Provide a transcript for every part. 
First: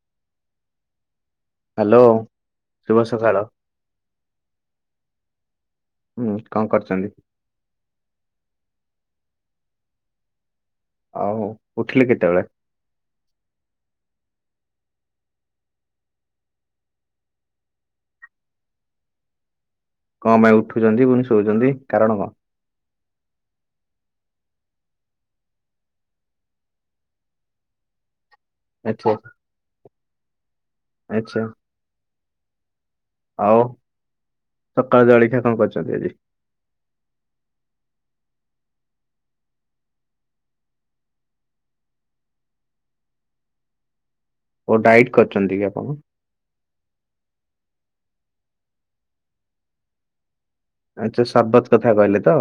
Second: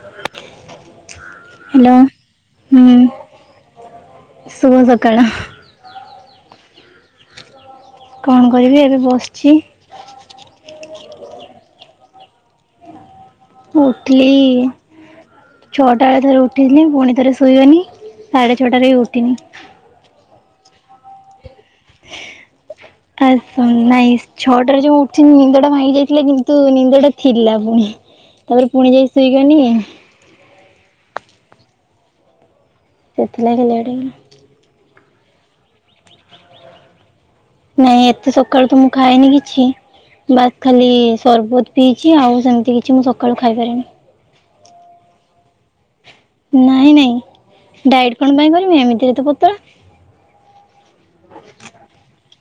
[unintelligible] Hello ଶୁଭ ସକାଳ ହୁଁ ଶୁଭ ସକାଳ। ହୁଁ କଣ କରୁଚନ୍ତି? କଣ କରିବି ଏବେ ବସିଚି। ଆହୂ ଉଠିଲି କେତେବେଳେ? ମୁଁ ଉଠିଲି ଛଅଟା ବେଳେ ଥରେ ଉଠିଥିଲି ପୁଣି ଥରେ ଶୋଇଗନି ସାଢ଼େ ଛଅଟାରେ ଉଠିନି। କଣ ପାଇଁ ଉଠୁଚନ୍ତି ପୁଣି ଶୋଉଚନ୍ତି କାରଣ କଣ? ଆସ ନାଇଁ ଛଅଟାରେ ଯଉଁ ଉଠିି ନିନ୍ଦ ଟା ଭାଙ୍ଗି ଯାଇଥିଲା କିନ୍ତୁ ନିନ୍ଦ ଟା ଥିଲା ପୁଣି। ତାପରେ ପୁଣି ଥରେ ଆଚ୍ଛା ଶୋଇଗନି। ଆଚ୍ଛା। ସେଥି ଲାଗି ଲେଟ୍ ହେଇଗଲା। ସକାଳୁ ଜଳଖିଆ କଣ କରିଚନ୍ତି ଆଜି? ନାଇଁ ଏତେ ସକାଳୁ ତ ମୁଁ ଖାଏନି କିଛି। ବାସ୍ ଖାଲି ସରବତ ପିଇଛି ଆଉ ସେମିତି କିଛି ମୁଁ ସକାଳୁ ଖାଇ ପାରେନି। ଓ ଡାଇଟ୍ କରିଚନ୍ତି କି ଆପଣ? ନାଇଁ ନାଇଁ ଡାଇଟ୍ କଣ ପାଇଁ କରିବି ଏମିତିରେ ତ ପତଳା। ଆଛା ସର୍ବତ କଥା କହିଲେ ତ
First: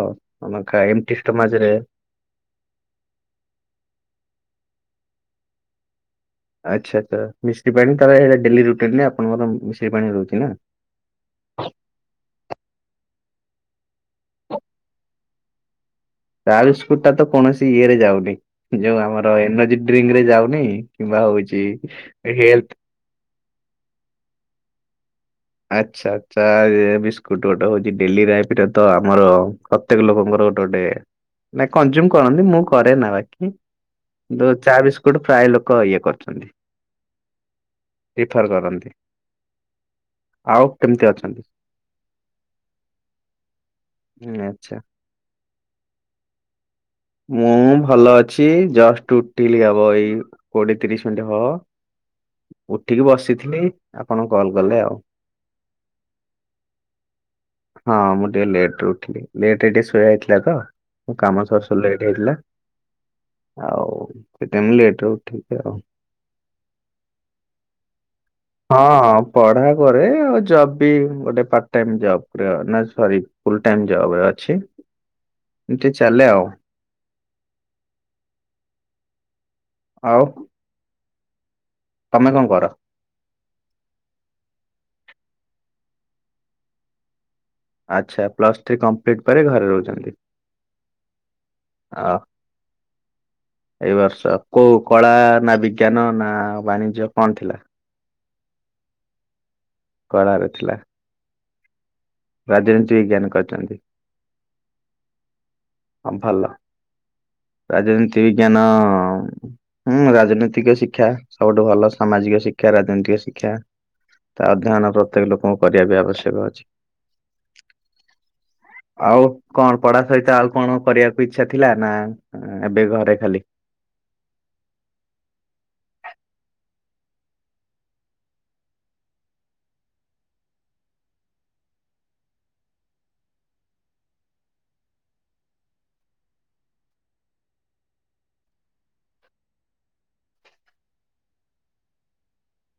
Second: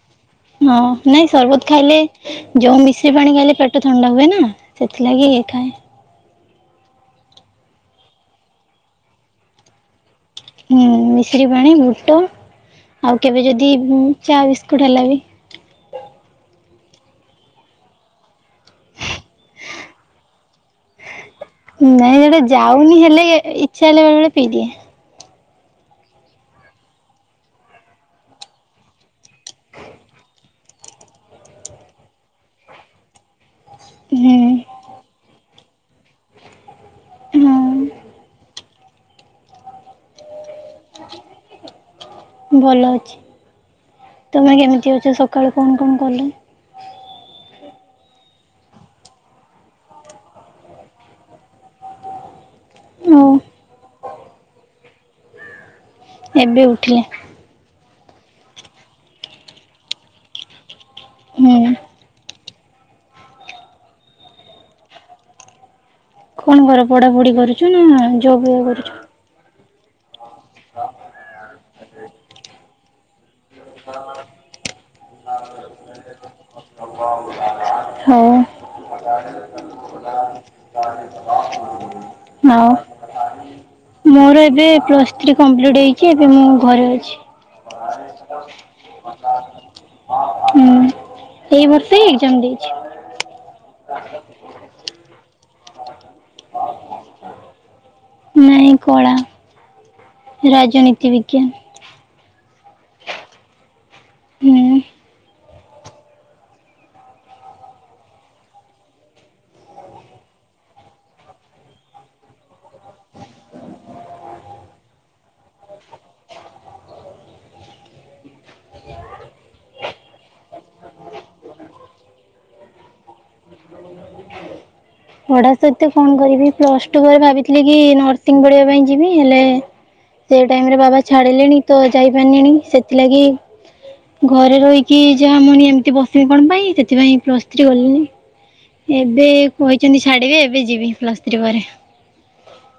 ଆମ ଏମଟି ଷ୍ଟୋମଚ ରେ ଜଉ ମିଶ୍ରି ପାଣି ଖାଇଲେ ପେଟ ଥଣ୍ଡା ହୁଏ ନା ସେଥିଲାଗି ଇ ଖାଏ। ଆଛା ତ ମିଶ୍ରୀ ପାଣି ତାଲେ ହେରା ଡେଲି ରୁଟିନ ନା ଆପଣଙ୍କର ମିଶ୍ରୀ ପାଣି ରହୁଛି ନା? ହୁଁ ମିଶ୍ରି ପାଣି ବୁଟ ଆଉ କେବେ ଯଦି ଉଁ ଚା ବିସ୍କୁଟ୍ ହେଲା ବି ତା ବିସ୍କୁଟ ଟା ତ କୌଣସି ଇଏରେ ଯାଉନି ଯୋଉ ଆମର ଏନର୍ଜି ଡ୍ରିଙ୍କ ରେ ଯାଉନି। କିମ୍ବା ହଉଚି ନାଇଁ ସେଟା ଯାଉନି ହେଲେ ଇଚ୍ଛା ହେଲା ବେଳେ ବେଳେ ପିଇଦିଏ। ଆଚ୍ଛା ଆଚ୍ଛା ଏ ବିସ୍କୁଟ ଗୋଟେ ହଉଛି ଡେଲି ଲାଇଫରେ ତ ଆମର ପ୍ରତ୍ୟେକ ଲୋକଙ୍କର ଗୋଟେ ଗୋଟେ ନା କଂଜୁମ କରନ୍ତି ମୁଁ କରେ ନା ବାକି। ଯୋ ଚା ହୁଁ ବିସ୍କୁଟ ପ୍ରାୟ ଲୋକ ଇଏ କରୁଛନ୍ତି। ହଁ ପ୍ରିଫର୍ କରନ୍ତି। ଆଉ କେମିତି ଅଛନ୍ତି? ଭଲ ଅଛି ହୁଁ ତୁମେ ଆଚ୍ଛା କେମିତି ଅଛ ସକାଳୁ କଣ କଣ କଲ? ମୁଁ ଭଲ ଅଛି ଜଷ୍ଟ ଉଠିଲି ହବ ଏଇ କୋଡିଏ ତିରିଶ ମିନିଟ୍ ହବ। ଉଠିକି ଓ ବସିଥିଲି ଆପଣ କଲ କଲେ ଆଉ। ଏବେ ଉଠିଲେ। ହଁ ମୁଁ ଟିକେ ଲେଟରେ ଉଠିଲି ଲେଟରେ ଟିକେ ଶୋଇବା ହୋଇଥିଲା ତ। କାମ ସରୁ ହୁଁ। ସରୁ ଲେଟ ହେଇଥିଲା। ଆଉ ସେଥିପାଇଁ ମୁଁ ଲେଟରେ ଉଠିଛି ଆଉ। କଣ କର ପଢାପଢି କରୁଛ ନା ଜବ୍ ଇଏ କରୁଛ? ହଁ ପଢା କରେ ଆଉ ଜବ ବି ଗୋଟେ ପାର୍ଟ ଟାଇମ ଜବ ନା ସରୀ ଫୁଲ ଟାଇମ ଜବରେ ଅଛି। ଇମିତି ଚାଲେ ଆଉ। ହଉ। [inaudible] ଆଉ [inaudible] ତମେ କଣ କର? ହଁ ମୋର ଏବେ ପ୍ଲସ୍ ଥ୍ରୀ କଂପ୍ଲିଟ୍ ହେଇକି ଏବେ ମୁଁ ଘରେ ଅଛି। ଆଚ୍ଛା ପ୍ଲସ୍ ଥ୍ରୀ କମ୍ପ୍ଲିଟି ପରେ ଘରେ ରହୁଛନ୍ତି। ହୁଁ ଏଇ ବର୍ଷ ଅ ହି ଏକ୍ଜାମ ଦେଇଛି। ଏଇ ବର୍ଷ କୋଉ କଳା ନା ବିଜ୍ଞାନ ନା ବାଣିଜ୍ୟ କଣ ଥିଲା? ନାଇଁ କଳା କଳାରେ ଥିଲା ରାଜନୀତି ବିଜ୍ଞାନ। ରାଜନୀତି ବିଜ୍ଞାନ କରିଛନ୍ତି। ହୁଁ। ହଁ ଭଲ ରାଜନୀତି ବିଜ୍ଞାନ ହୁଁ ରାଜନୈତିକ ଶିକ୍ଷା ସବୁଠୁଁ ଭଲ ସାମାଜିକ ଶିକ୍ଷା ରାଜନୈତିକ ଶିକ୍ଷା। ତା ଅଧ୍ୟୟନ ପ୍ରତ୍ୟେକ ଲୋକଙ୍କୁ କରିବା ବି ଆବଶ୍ୟକ ଅଛି। ଆଉ କଣ ପଢା ସହିତ ଆଉ କଣ କରିବାକୁ ଇଚ୍ଛା ଥିଲା। ନାଁ ଏବେ ଘରେ ଖାଲି। ପଢ଼ା ସହିତ କଣ କରିବି ପ୍ଲସ ଟୁ ବେଳେ ଭାବିଥିଲି କି ନର୍ସିଂ ପଢିବା ପାଇଁ ଯିବି ହେଲେ ସେଇ ଟାଇମରେ ବାବା ଛାଡିଲେଣି ତ ଯାଇପାରିଲିଣି ସେଥିଲାଗି ଘରେ ରହିକି ଯାହା ମୁଁ ଏମିତି ବସିବି କଣ ପାଇଁ ସେଥିପାଇଁ ପ୍ଲସ୍ ଥ୍ରୀ କଲିଣିି। ଏବେ କହିଛନ୍ତି ଛାଡିବେ। ଏବେ ଯିବି ପ୍ଲସ୍ ଥ୍ରୀ ପରେ।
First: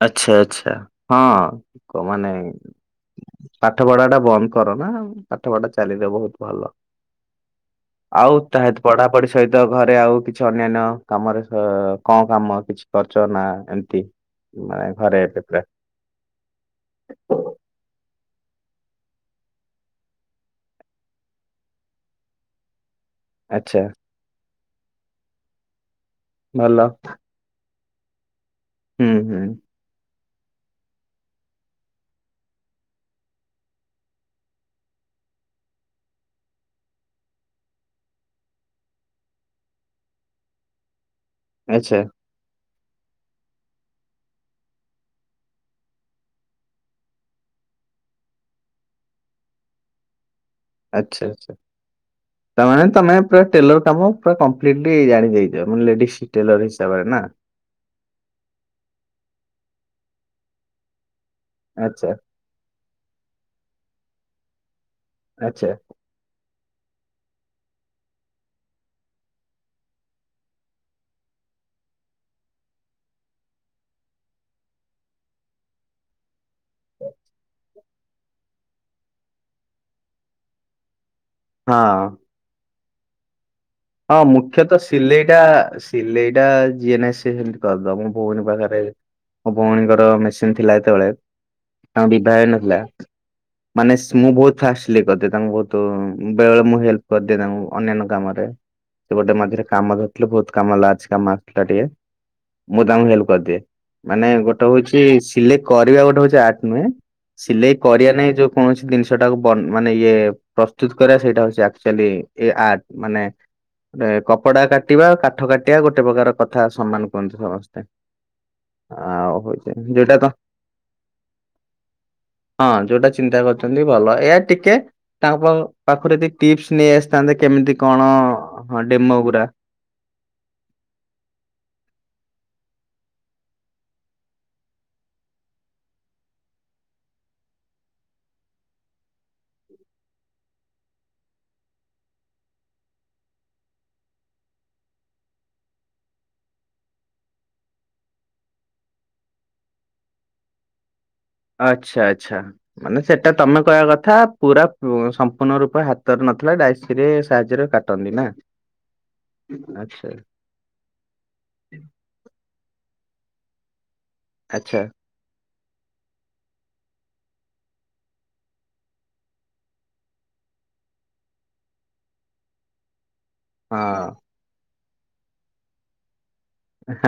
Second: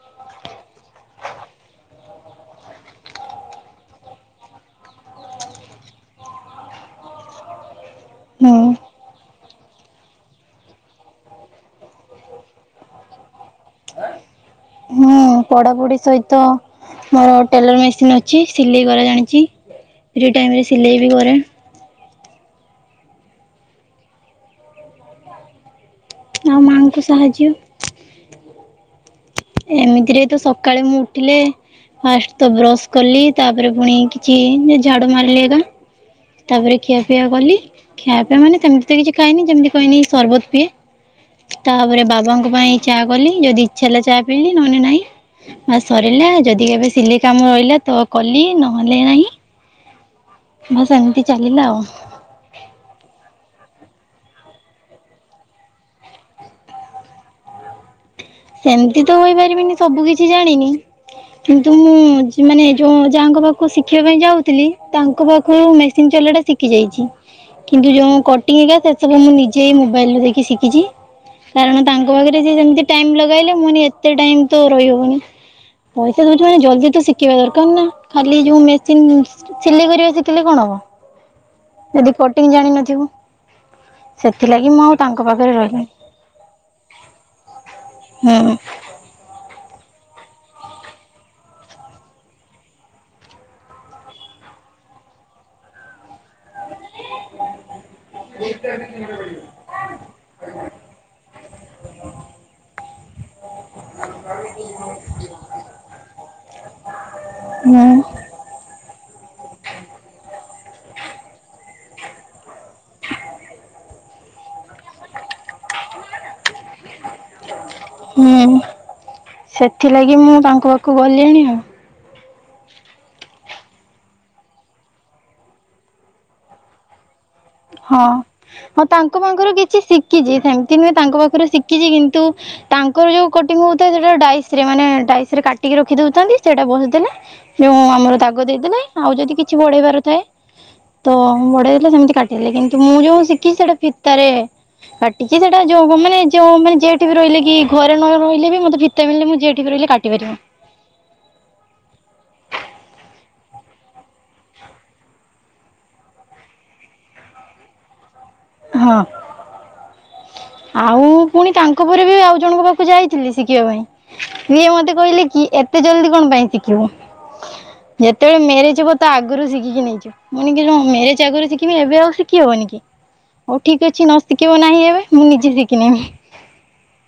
ଆଚ୍ଛା ଆଚ୍ଛା। ହଁ କହ ମାନେ ପାଠ ପଢାଟା ବନ୍ଦ କରନା ପାଠ ପଢା ଚାଲିଥାଉ ବହୁତ ଭଲ। ଦଶକ ସଇଲାଣି ଆଉ ତା ସହିତ ପଢାପଢି ସହିତ ଘରେ ଆଉ କିଛି ଅନ୍ୟାନ୍ୟ କାମରେ ଅଁ କଣ କାମ କିଛି କରୁଛ ନାଁ ଏମିତି ମାନେ ହୁଁ ଘରେ ଏବେ ପୁରା ପଢାପଢି ସହିତ ମୋର ଟେଲର୍ ମେସିନ୍ ଅଛି ସିଲେଇ କରା ଜାଣିଛି ଫ୍ରି ଟାଇମରେ ସିଲେଇ ବି କରେ। ଆଚ୍ଛା। ଆଉ ଭଲ ମାଆଙ୍କୁ ସାହାଯ୍ୟ ହୁଁ ହୁଁ। ଏମିତିରେ ତ ସକାଳେ ମୁଁ ଉଠିଁଲେ? ଫାଷ୍ଟ ତ ବ୍ରଶ କଲି ତାପରେ ପୁଣି କିଛି ଝାଡୁ ମାରିଲି ଏକାଁ। ତାପରେ ଖିଆପିଆ କଲି। ଖିଆ ପିଆ ମାନେ ସେମିତି ତ କିଛି ଖାଇନି ଯେମିତି କହିନି ସରବ୍ରତ ପିଏ। ଆଚ୍ଛା ତାପରେ ବାବାଙ୍କ ପାଇଁ ଚା କଲି ଯଦି ଇଚ୍ଛା ହେଲା ଚା ପିଇଲିି ନହେଲେ ନାହିଁ। ବାସ ସରିଲା ଯଦି କେବେ ସିଲି କାମ ରହିଲା ତ କଲି ନହେଲେ ନାହିଁ। ବାସ୍ ଏମିତି ଆଚ୍ଛା ଆଚ୍ଛା। ଚାଲିଲା ଆଉ ତାମାନେ ତମେ ପୁରା ଟେଲର କାମ ପୁର କମ୍ପିଲିଟିଲି ଜାଣି ଯାଇଛ ଲେଡିସି ଟେଲର ହିସାବରେ ନାଁ ସେମିତି ତ କହିପାରିବିନି ସବୁ କିଛି ଜାଣିନି କିନ୍ତୁ ମୁଁ ଆଚ୍ଛା ଯଂ ମାନେ ଯୋଉଁ ଯାହାଙ୍କ ପାଖକୁ ଶିଖିବା ପାଇଁ ଯାଉଥିଲି ତାଙ୍କ ଆଚ୍ଛା ପାଖରୁ ମୁଁ ଚଲାଟା ଶିଖି ଯାଇଛି। କିନ୍ତୁ ଯୋଉଁ ମୁଁ କଟିଂ ହରିକା ସେ ସବୁ ମୁଁ ନିଜେ ମୋବାଇଲରୁ ଦେଖି ଶିଖିଛି। କାରଣ ତାଙ୍କ ପାଖରେ ଯେ ଯେମିତି ଟାଇମ୍ ଲଗେଇ ସେ କହିଲେ ଏତେ ଟାଇମ ତ ରହିହବନି ପଇସା ଦଉଛି ମାନେ ଜଲଦି ତ ଶିଖିବା ଦରକାର ନାଁ। ଖାଲି ଯୋଉଁ ମେସିନ ସିଲେଇ କରିବା ଶିଖିଲେ କଣ ହବ ହଁ। ଯଦି ଟିଚିଂ ଜାଣିିନଥିବ। ହଁ ମୁଖ୍ୟତଃ ସିଲେଇ ଟା ପାଖରେ ରହିଲିନି। ସିଲେଇଟା ଜିଏ ନାଇଁ ସିଏ ବି କରିଦବ ମୋ ହୁଁ ଭଉଣି ପାଖରେ। ମୋ ଭଉଣୀଙ୍କର ମେସିନ୍ ଥିଲା ଯେତେବେଳେ ତାଙ୍କ ବିିଭା ହେଇନଥିଲା। ମାନେ ସଁ ମୁଁ ବହୁ ଫାଷ୍ଟ ସିଲେଇ କରିଦିଏ। ତାଙ୍କୁ ବହୁତ ବେଳେବେଳେ ମୁଁ ହେଲ୍ପ କରିଦିଏ ତାଙ୍କୁ ଅନ୍ୟାନ୍ୟ କାମ ରେ। ସେ ଗୋଟେ ମଝିରେ କାମ ଧରିଥିଲେ ବହୁତ କାମ ଲାଷ୍ଟ କାମ ଆସିଥିଲା ଟିକେ ମୁଁ ତାଙ୍କୁ ହେଲ୍ପ କରିଦିଏ। ମାନେ ଗୋଟେ ହଉଛି ସିଲେକ୍ଟ କରିବା ଗୋଟେ ହଉଛି ଆର୍ଟ ନୁହେଁ। ସିଲେଇ ହୁଁ କରିବା ନାଇଁ ଯୋଉଁ କୌଣସି ଜିନିଷଟାକୁ ବନ ମାନେ ଇଏ ପ୍ରସ୍ତୁତ କରିବା ସେଇଟା ହଉଛି ଆଚ୍ୟୁୟେଲି ଏ ଆର୍ଟ ମାନେ କପଡା କାଟିବା କାଠ କାଟିବା ଗୋଟେ ପ୍ରକାର କଥା ସମାନ କୁହନ୍ତି ସମସ୍ତେ। ହୁଁ ଆଉ ହଉଛି ସେଥିଲାଗି ଯୋଉଟା ତ ମୁଁ ତାଙ୍କ ପାଖକୁ ଗଲିଣି ଆଉ ହଁ ଯୋଉଟା ଚିନ୍ତା କରୁଛନ୍ତି ଭଲ ଏୟା ଟିକେ ତାଙ୍କ ପାଖ ପାଖରୁ ଯଦି ଟିପସ ନେଇ ଆସ ଥାନ୍ତେ କେମିତି ହଁ କଣ ହଁ ଡେମୋ ତାଙ୍କ ଗୁରା ପାଖରୁ କିଛି ଶିଖିଚି ସେମିତି ନୁହେଁ ତାଙ୍କ ପାଖରୁ ଶିଖିଚି କିନ୍ତୁ ତାଙ୍କର ଯୋଉ କଟିଂ ହଉଥାଏ ସେଟା ଡାଇସରେ ମାନେ ଡାଇସରେ କାଟିକି ରଖି ଦଉଥାନ୍ତି ସେଇଟା ବସି ଦେଲେ ଯେଉ ଆମର ଦାଗ ଦେଇଦେଲେ ଆଉ ଯଦି କିଛି ବଢେଇବାର ଥାଏ ତ ବଢେଇ ଦେଲେ ସେମିତି କାଟି କିନ୍ତୁ ମୁଁ ଯୋଉ ଶିଖି ସେଟା ଫିତାରେ କାଟିଚି ସେଇଟା ଯୋଉ ମାନେ ଯୋଉ ମାନେ ଯେଇଠି ରହିଲେ କି ଘରେ ନ ରହିଲେ ବି ମତେ [unintelligible] ମୁଁ ଯିଏଠି ବି ରହିଲେ କାଟିପାରିବି। ଆଚ୍ଛା ଆଚ୍ଛା। ମାନେ ସେଟା ତମେ କହିବା କଥା ପୁରା ସମ୍ପୂର୍ଣ୍ଣ ରୂପ ହାତରେ ନଥିଲା ଡାଇସିରେ ସାହାଯ୍ୟରେ କାଟ ଟନ୍ତି ନା ହଁ। ଆଚ୍ଛା। ଆଉ ପୁଣି ତାଙ୍କ ପରେ ବି ଆଉ ଜଣଙ୍କ ପାଖକୁ ଯାଇଥିଲି ଶିଖିବା ପାଇଁ ସିଏ ଆଚ୍ଛା ମତେ କହିଲେ କି ଏତେ ଜଲଦି କଣ ପାଇଁ ଶିଖିବୁ ଯେତେବେଳେ ମେରେଜ ହେବ ତା ଆଗରୁ ଶିଖିକି ନେଇଯିବୁ। ମୁଁଣି ମେରେଜ ଆଗରୁ ଶିଖିବି ଏବେ ଆଉ ଶିଖି ହବନି କି? ହଉ ହଁ ଠିକ୍ ଅଛି ନ ଶିଖିବ ନାହିଁ ଏବେ ମୁଁ ନିଜେ ଶିଖିନେବି।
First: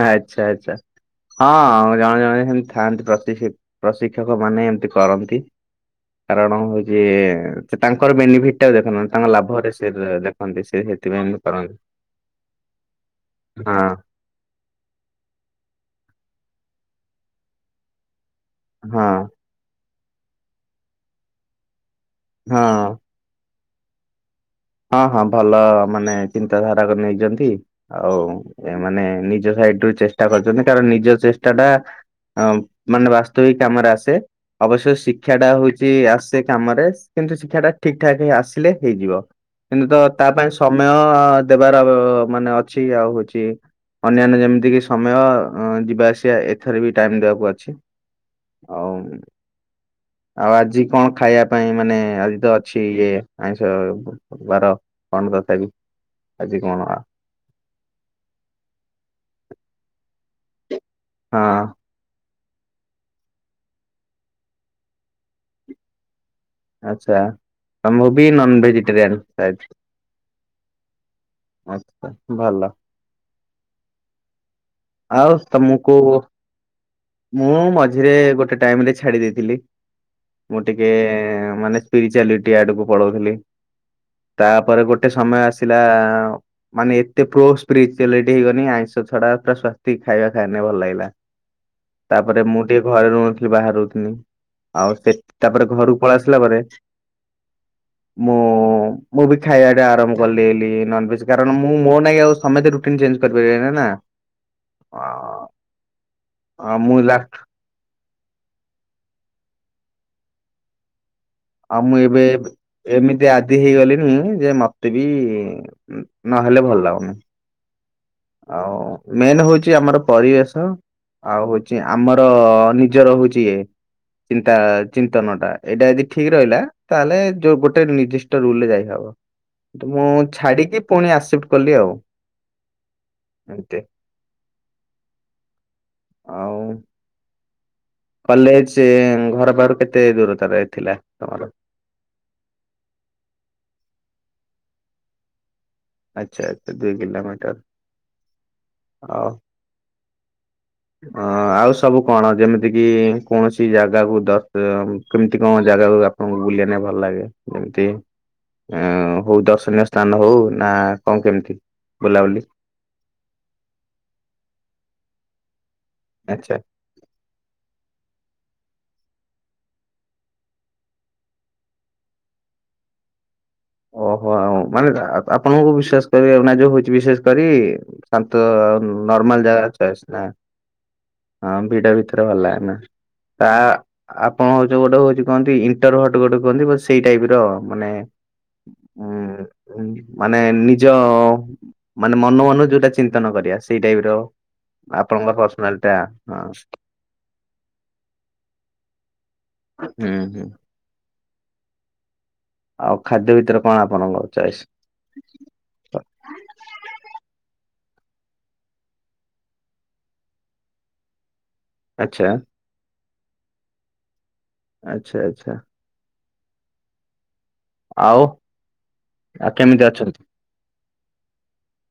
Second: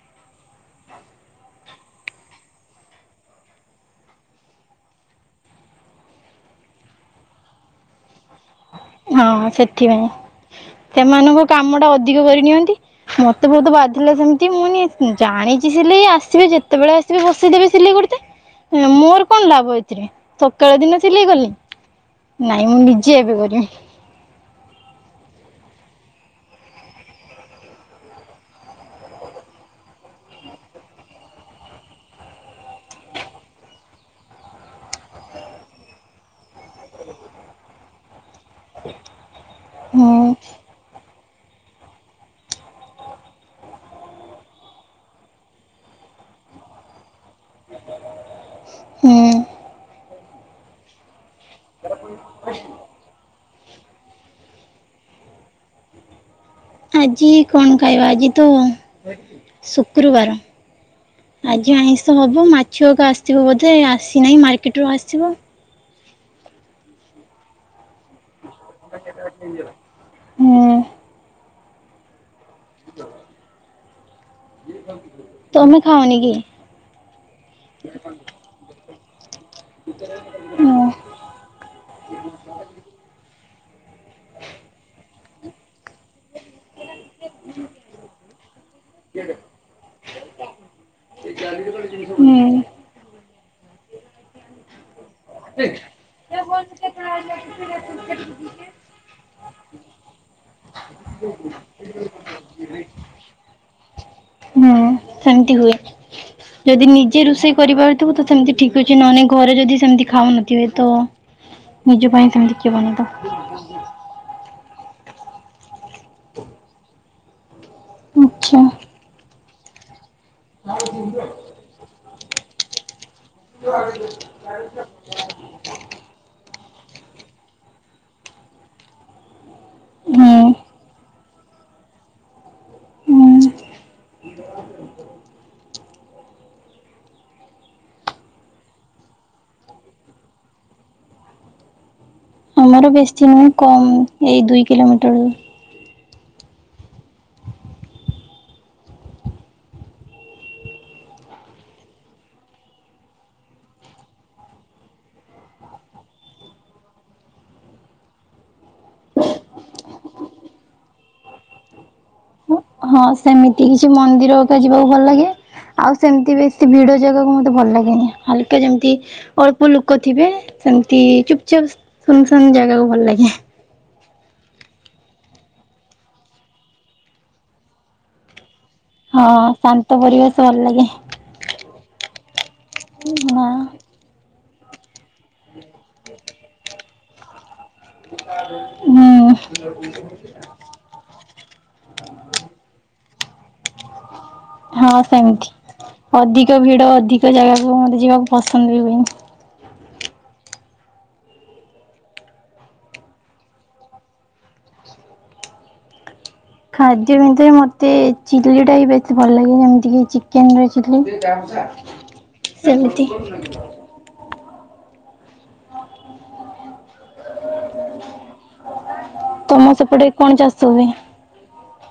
ଆଚ୍ଛା ଆଚ୍ଛା। ହଁ ଜଣେ ଜଣେ ସେମତି ଥାଆନ୍ତି ପ୍ରତିସି ପ୍ରଶିକ୍ଷକ ମାନେ ଏମତି କରନ୍ତି। କାରଣ ହଉଛି ତାଙ୍କର ବେନିଫିଟ ଦେଖନ୍ତି ତାଙ୍କ ହଁ ଲାଭରେ ସେ ସେଥିପାଇଁ। ଦେଖନ୍ତି ସେ ସେଥିପାଇଁ ସେମାନଙ୍କ ଏମିତି କାମ କରନ୍ତି। ଟା ଅଧିକ କରିନିଅନ୍ତି। ମତେ ବହୁତ ହଁ ବାଧିଲା ସେମିତି ମୁଁ ନି ଜାଣିଛି ସିଲେଇ ଆସିବେ ଯେତେବେଳେ ଆସିବେ ବସେଇଦେବେ ସିଲେଇ କରିତେ ହଁ ମୋର କଣ ଲାଭ ଅଛି। ସକାଳ ଦିନେ ସିଲେଇ କଲି ହଁ ନାଇଁ ମୁଁ ନିଜେ ଏବେ କରିବି ହଁ ହଁ ଭଲ ମାନେ ଚିନ୍ତାଧାରା କୁ ନେଇଚନ୍ତି। ଆଉ ଏମାନେ ନିଜ ସାଇଡ ରୁ ଚେଷ୍ଟା କରିଚନ୍ତି କାରଣ ନିଜ ଚେଷ୍ଟାଟା ଅ ମାନେ ବାସ୍ତବିକ କାମର ଆସେ। ଅବଶ୍ୟ ଶିକ୍ଷା ଟା ହଉଛି ଆସେ କାମରେ କିନ୍ତୁ ଶିକ୍ଷା ଟା ଠିକ୍ ଠାକ୍ ଆସିଲେ ହେଇଯିବ। କିନ୍ତୁ ତ ହୁଁ ତା ପାଇଁ ସମୟ ଦେବାର ମାନେ ଅଛି ଆଉ ହଉଚି ଅନ୍ୟାନ୍ୟ ଯେମିତିକ ସମୟ ଯିବା ଆସିବା ଏଥର ବି ଟାଇମ୍ ଦେବାକୁ ଅଛି। ହଉ ହୁଁ। ଆଉ ଆଜି କଣ ଖାଇଆ ପାଇଁ ମାନେ ଆଜି ତ ଅଛି ଇ ଆଇଁଷ ବାର କଣ ତଥାପି ଆଜି କଣ? ହଁ ଆଜି କଣ ଖାଇବା ଆଜି ତ ଶୁକ୍ରବାର ଆଜି ଆଇଁଷ ହବ ମାଛଅକା ଆସିବବୋଧେ ଆସିନାହିଁ ମାର୍କେଟରୁୁ ଆସିବ। ଆଚ୍ଛା ମୁଁ ବି ନନଭେଜିଟେରିଆନ। [unintelligible] ହୁଁ ଆଛା ଭଲ। ଆଉ ତମେ ଖାଅନି ତମକୁ- କି? ମୁଁ ମଝିରେ ଗୋଟେ ଟାଇମ ରେ ଛାଡି ଦେଇଥିଲି ମୁଁ ହୁଁ ଟିକେ ମାନେ ସ୍ପିରିଚୁଆଲିଟି ଆଡକୁ ପଳଉଥିଲି। ତାପରେ ଗୋଟେ ସମୟ ଆସିଲା ମାନେ ଏ ଏତେ ପ୍ରୋସ୍ପିରିଚୁଆଲିଟି ହେଇଗନି ଆଇଁଷ ଛଡା ପୁରା ସ୍ୱସ୍ତିକ ଖାଇବା ଖାଇଲେ ଭଲ ଲାଗିଲା। ତାପରେ ମୁଁ ହୁଁ ଟିକେ ଘରେ ରହୁନଥିଲି ବାହାରେ ରହୁଥିଲି ଆଉ ସେ ତାପରେ ଘରକୁ ପଳେଇ ଆସିଲା ପରେ ମୁଁ -ମୁଁ ବି ଖାଇବା ଟା ଆରମ୍ କଲି ବୋଲି ନନଭେଜ୍ କାରଣ ମୁଁ ମୋ ନାଗି ଆଉ ସମସ୍ତେ ରୁଟିନ୍ ଚେଞ୍ଜ କରିପାରିବେନି ନାଁ? ହୁଁ ସେମିତି ହୁଏ ଅ ଯଦି ମୁଁ ଲା ନିଜେ ରୁଷେଇ କରିପାରୁଥିବୁ ତୁ ସେମିତି ଠିକ୍ ଅଛି ନଅନେ ଘରେ ଯଦି ସେମିତି ଖାଉନଥିବେ ତ ନିଜ ଏବେ ପାଇଁ ସେମିତି କିଏ ଏମିତି ବନେଇଦବ? ଆଦି ହେଇଗଲି ମୁଁ ଯେ ମତେ ବି ନହେଲେ ଭଲ ଲାଗୁନି। ଆଛା। ମେନ ହୋଉଚି ଆମର ପରିବେଶ ଆଉ ଆଉ ହୋଉଚି ଆମର ନିଜର ହୋଉଚି ଇଏ ଚିନ୍ତା ଚି ତନ ଟା ଏଇଟା ଯଦି ଠିକ୍ ରହିଲା ତାହେଲେ ଯୋଉ ଗୋଟେ ନିର୍ଦିଷ୍ଟ ରୁଲରେ ଯାଇ ହବ। ମୁଁ ହୁଁ ଛାଡିକି ପୁଣି ଆକ୍ସେପ୍ଟ କଲି ଆଉ। ହୁଁ। ଆେ [unintelligible] [inaudible] କଲେଜ୍ ଘର ପାଖରୁ କେତେ ଦୂରତାରେ ଥିଲା ତମର? ଆମର ବେଶୀ ନୁହେଁ କମ୍ ଏଇ ଦୁଇ କିଲୋମିଟର। ଆଚ୍ଛା ଆଛା ଦୁଇ କିଲୋମିଟର ହ ଅ ଆଉ ସବୁ କଣ ଯେମିତି କି କୌଣସି ଜାଗାକୁ ଦ କେମିତି କଣ ଜାଗାକୁ ତମୁକୁ ବୁଲିବା ପାଇଁ ଭଲ ଲାଗେ ଯେମିତି ଅଁ ହୋଉ ଦର୍ଶନୀୟ ସ୍ଥାନ ହୋଉ ନା କଣ କେମିତି ବୁଲାବୁଲି? ହଁ ସେମିତି କିଛି ମନ୍ଦିର ଏକ [unintelligible] ଯିବାକୁ ଭଲ ଲାଗେ। ଆଉ ସେମିତି ଆଚ୍ଛା ବେଶୀ ଭିଡ ଜାଗାକୁ ମତେ ଭଲ ଲାଗେ। ହାଲକା ଯେମିତି ଅଳ୍ପ ଲୋକ ଥିବେ ସେମତି ଚୁପଚାପ୍ ଶୂନ ଶୂନ ଜାଗାକୁୁ ଭଲ ଲାଗେ। ଓହୋ ଆଉ ମାନେ ଆପଣଙ୍କୁ ବିଶ୍ୱାସ କରିବାକୁ ନାଇଁ ଯୋଉ ହୋଇଚି ବିଶେଷ କରି ଶାନ୍ତ ହଁ ନର୍ମାଲ ଜାଗା ଶାନ୍ତ ଚଏସ୍ ନା? ପରିବେଶ ଭଲ ଲାଗେ ହଁ ଭିଡ ଭିତରେ ଭଲ ଲାଗେନି ନା ତା ଆପଣ ଯୋଉ ଗୋଟେ ହୋଉଚି ଯୋଉ କହନ୍ତି ଇଣ୍ଟର ହଟ୍ ଗୋଟେ କୁହନ୍ତି ସେଇ ଟାଇପ୍ ର ମାନେ ହଁ [unintelligible] ଯୋଉ ମାନେ ମନକୁ ମନ ଯୋଉଟା ଚିନ୍ତନ କରିବା ସେଇଟା। ସେଇ ଟାଇପ୍ ର ହଁ ଆପଣଙ୍କ ପର୍ସନାଲିଟା ହଁ। ସେମିତିଆ ଜାଗାକୁ ଯିବାକୁ ମୋର ପସନ୍ଦ ବି ହୁଏନି। ହୁଁ। ଆଉ ଖାଦ୍ୟ ଭିତରେ କଣ ଆପଣଙ୍କ ଚଏସ୍? ଖାଦ୍ୟ ଭିତରେ ମୋତେ ଚିଲି ଟା ହି ବେଶୀ ଭଲ ଲାଗେ ଯେମିତିକି ଚିକେନ ର ଚିଲି। ଆଛା। ସେମିତି। ଆଛା, ଆଛା। ଆଉ ଆଉ ତମ କେମିତି ସେପଟେ ଅଛନ୍ତି? କଣ ଚାଷ ହୁଏ?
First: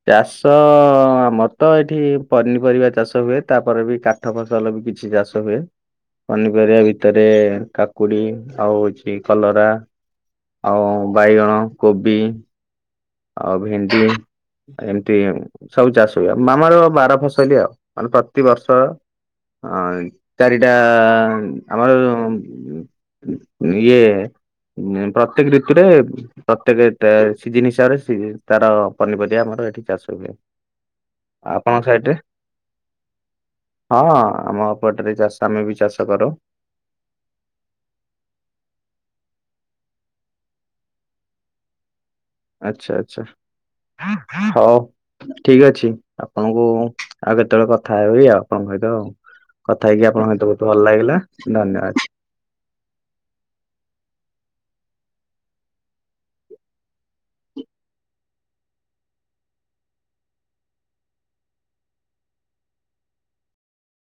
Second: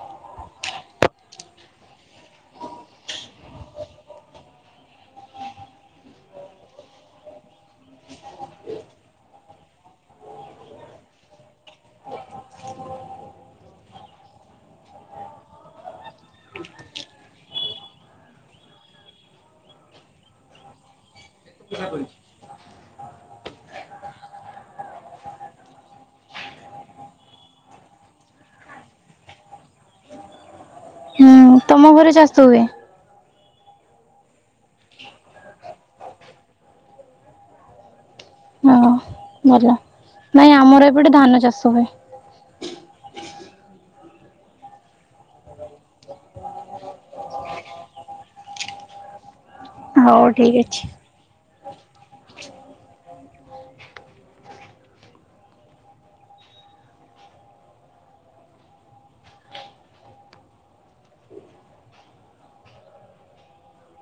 ଚାଷ ଆମର ତ ଏଠି ପନିପରିବା ଚାଷ ହୁଏ ତାପରେ ବି କା କଠ [unintelligible] ଫସଲ ବି କିଛି ଚାଷ ହୁଏ। ପନିପରିବା ଭିତରେ କାକୁଡି ଆଉ ହୋଉଚି କଲରା ଆଉ ବାଇଗଣ କୋବି ଆଉ ଭେଣ୍ଡି ଏମିତି ସବୁ ଚାଷ ହୁଏ ମାମାର ବାର ଫସଲି ଆଉ ମାନେ ପ୍ରତିିବର୍ଷ ହଁ ଚାରିଟା ଆମର ଯୋଉଁ ନିଏ ପ୍ରତ୍ୟେକ ଋତୁରେ ପ୍ରତ୍ୟେକ ସିଜିନ ହିସାବରେ ତାର ପନିପରିବା ଆମର ଏଠି ଚାଷ ହୁଏ। ହୁଁ ଆପଣଙ୍କ ତମ ଘରେ ସାଇଟରେ। ଚାଷ ହୁଏ? ହଁ ଆମ ଏପଟରେ ଚାଷ ଆମେ ବି ଚାଷ କରୁ। ହଁ, ଭଲ। ନାଇଁ ଆମର ଏପଟେ ଧାନ ଚାଷ ହୁଏ। ଆଚ୍ଛା ଆଚ୍ଛା ହଉ। ଠିକ୍ ଅଛି ଆପଣଙ୍କୁ ଆଉ କେତେବେଳେ କଥା ହେବି ଆଉ ଆପଣଙ୍କ ସହିତ ଆଉ। କଥା ହେଇକି ହଉ ଆପଣଙ୍କ ସହିତ ଠିକ ବହୁତ ଭଲ ଅଛି। ଲାଗିଲା, ଧନ୍ୟବାଦ।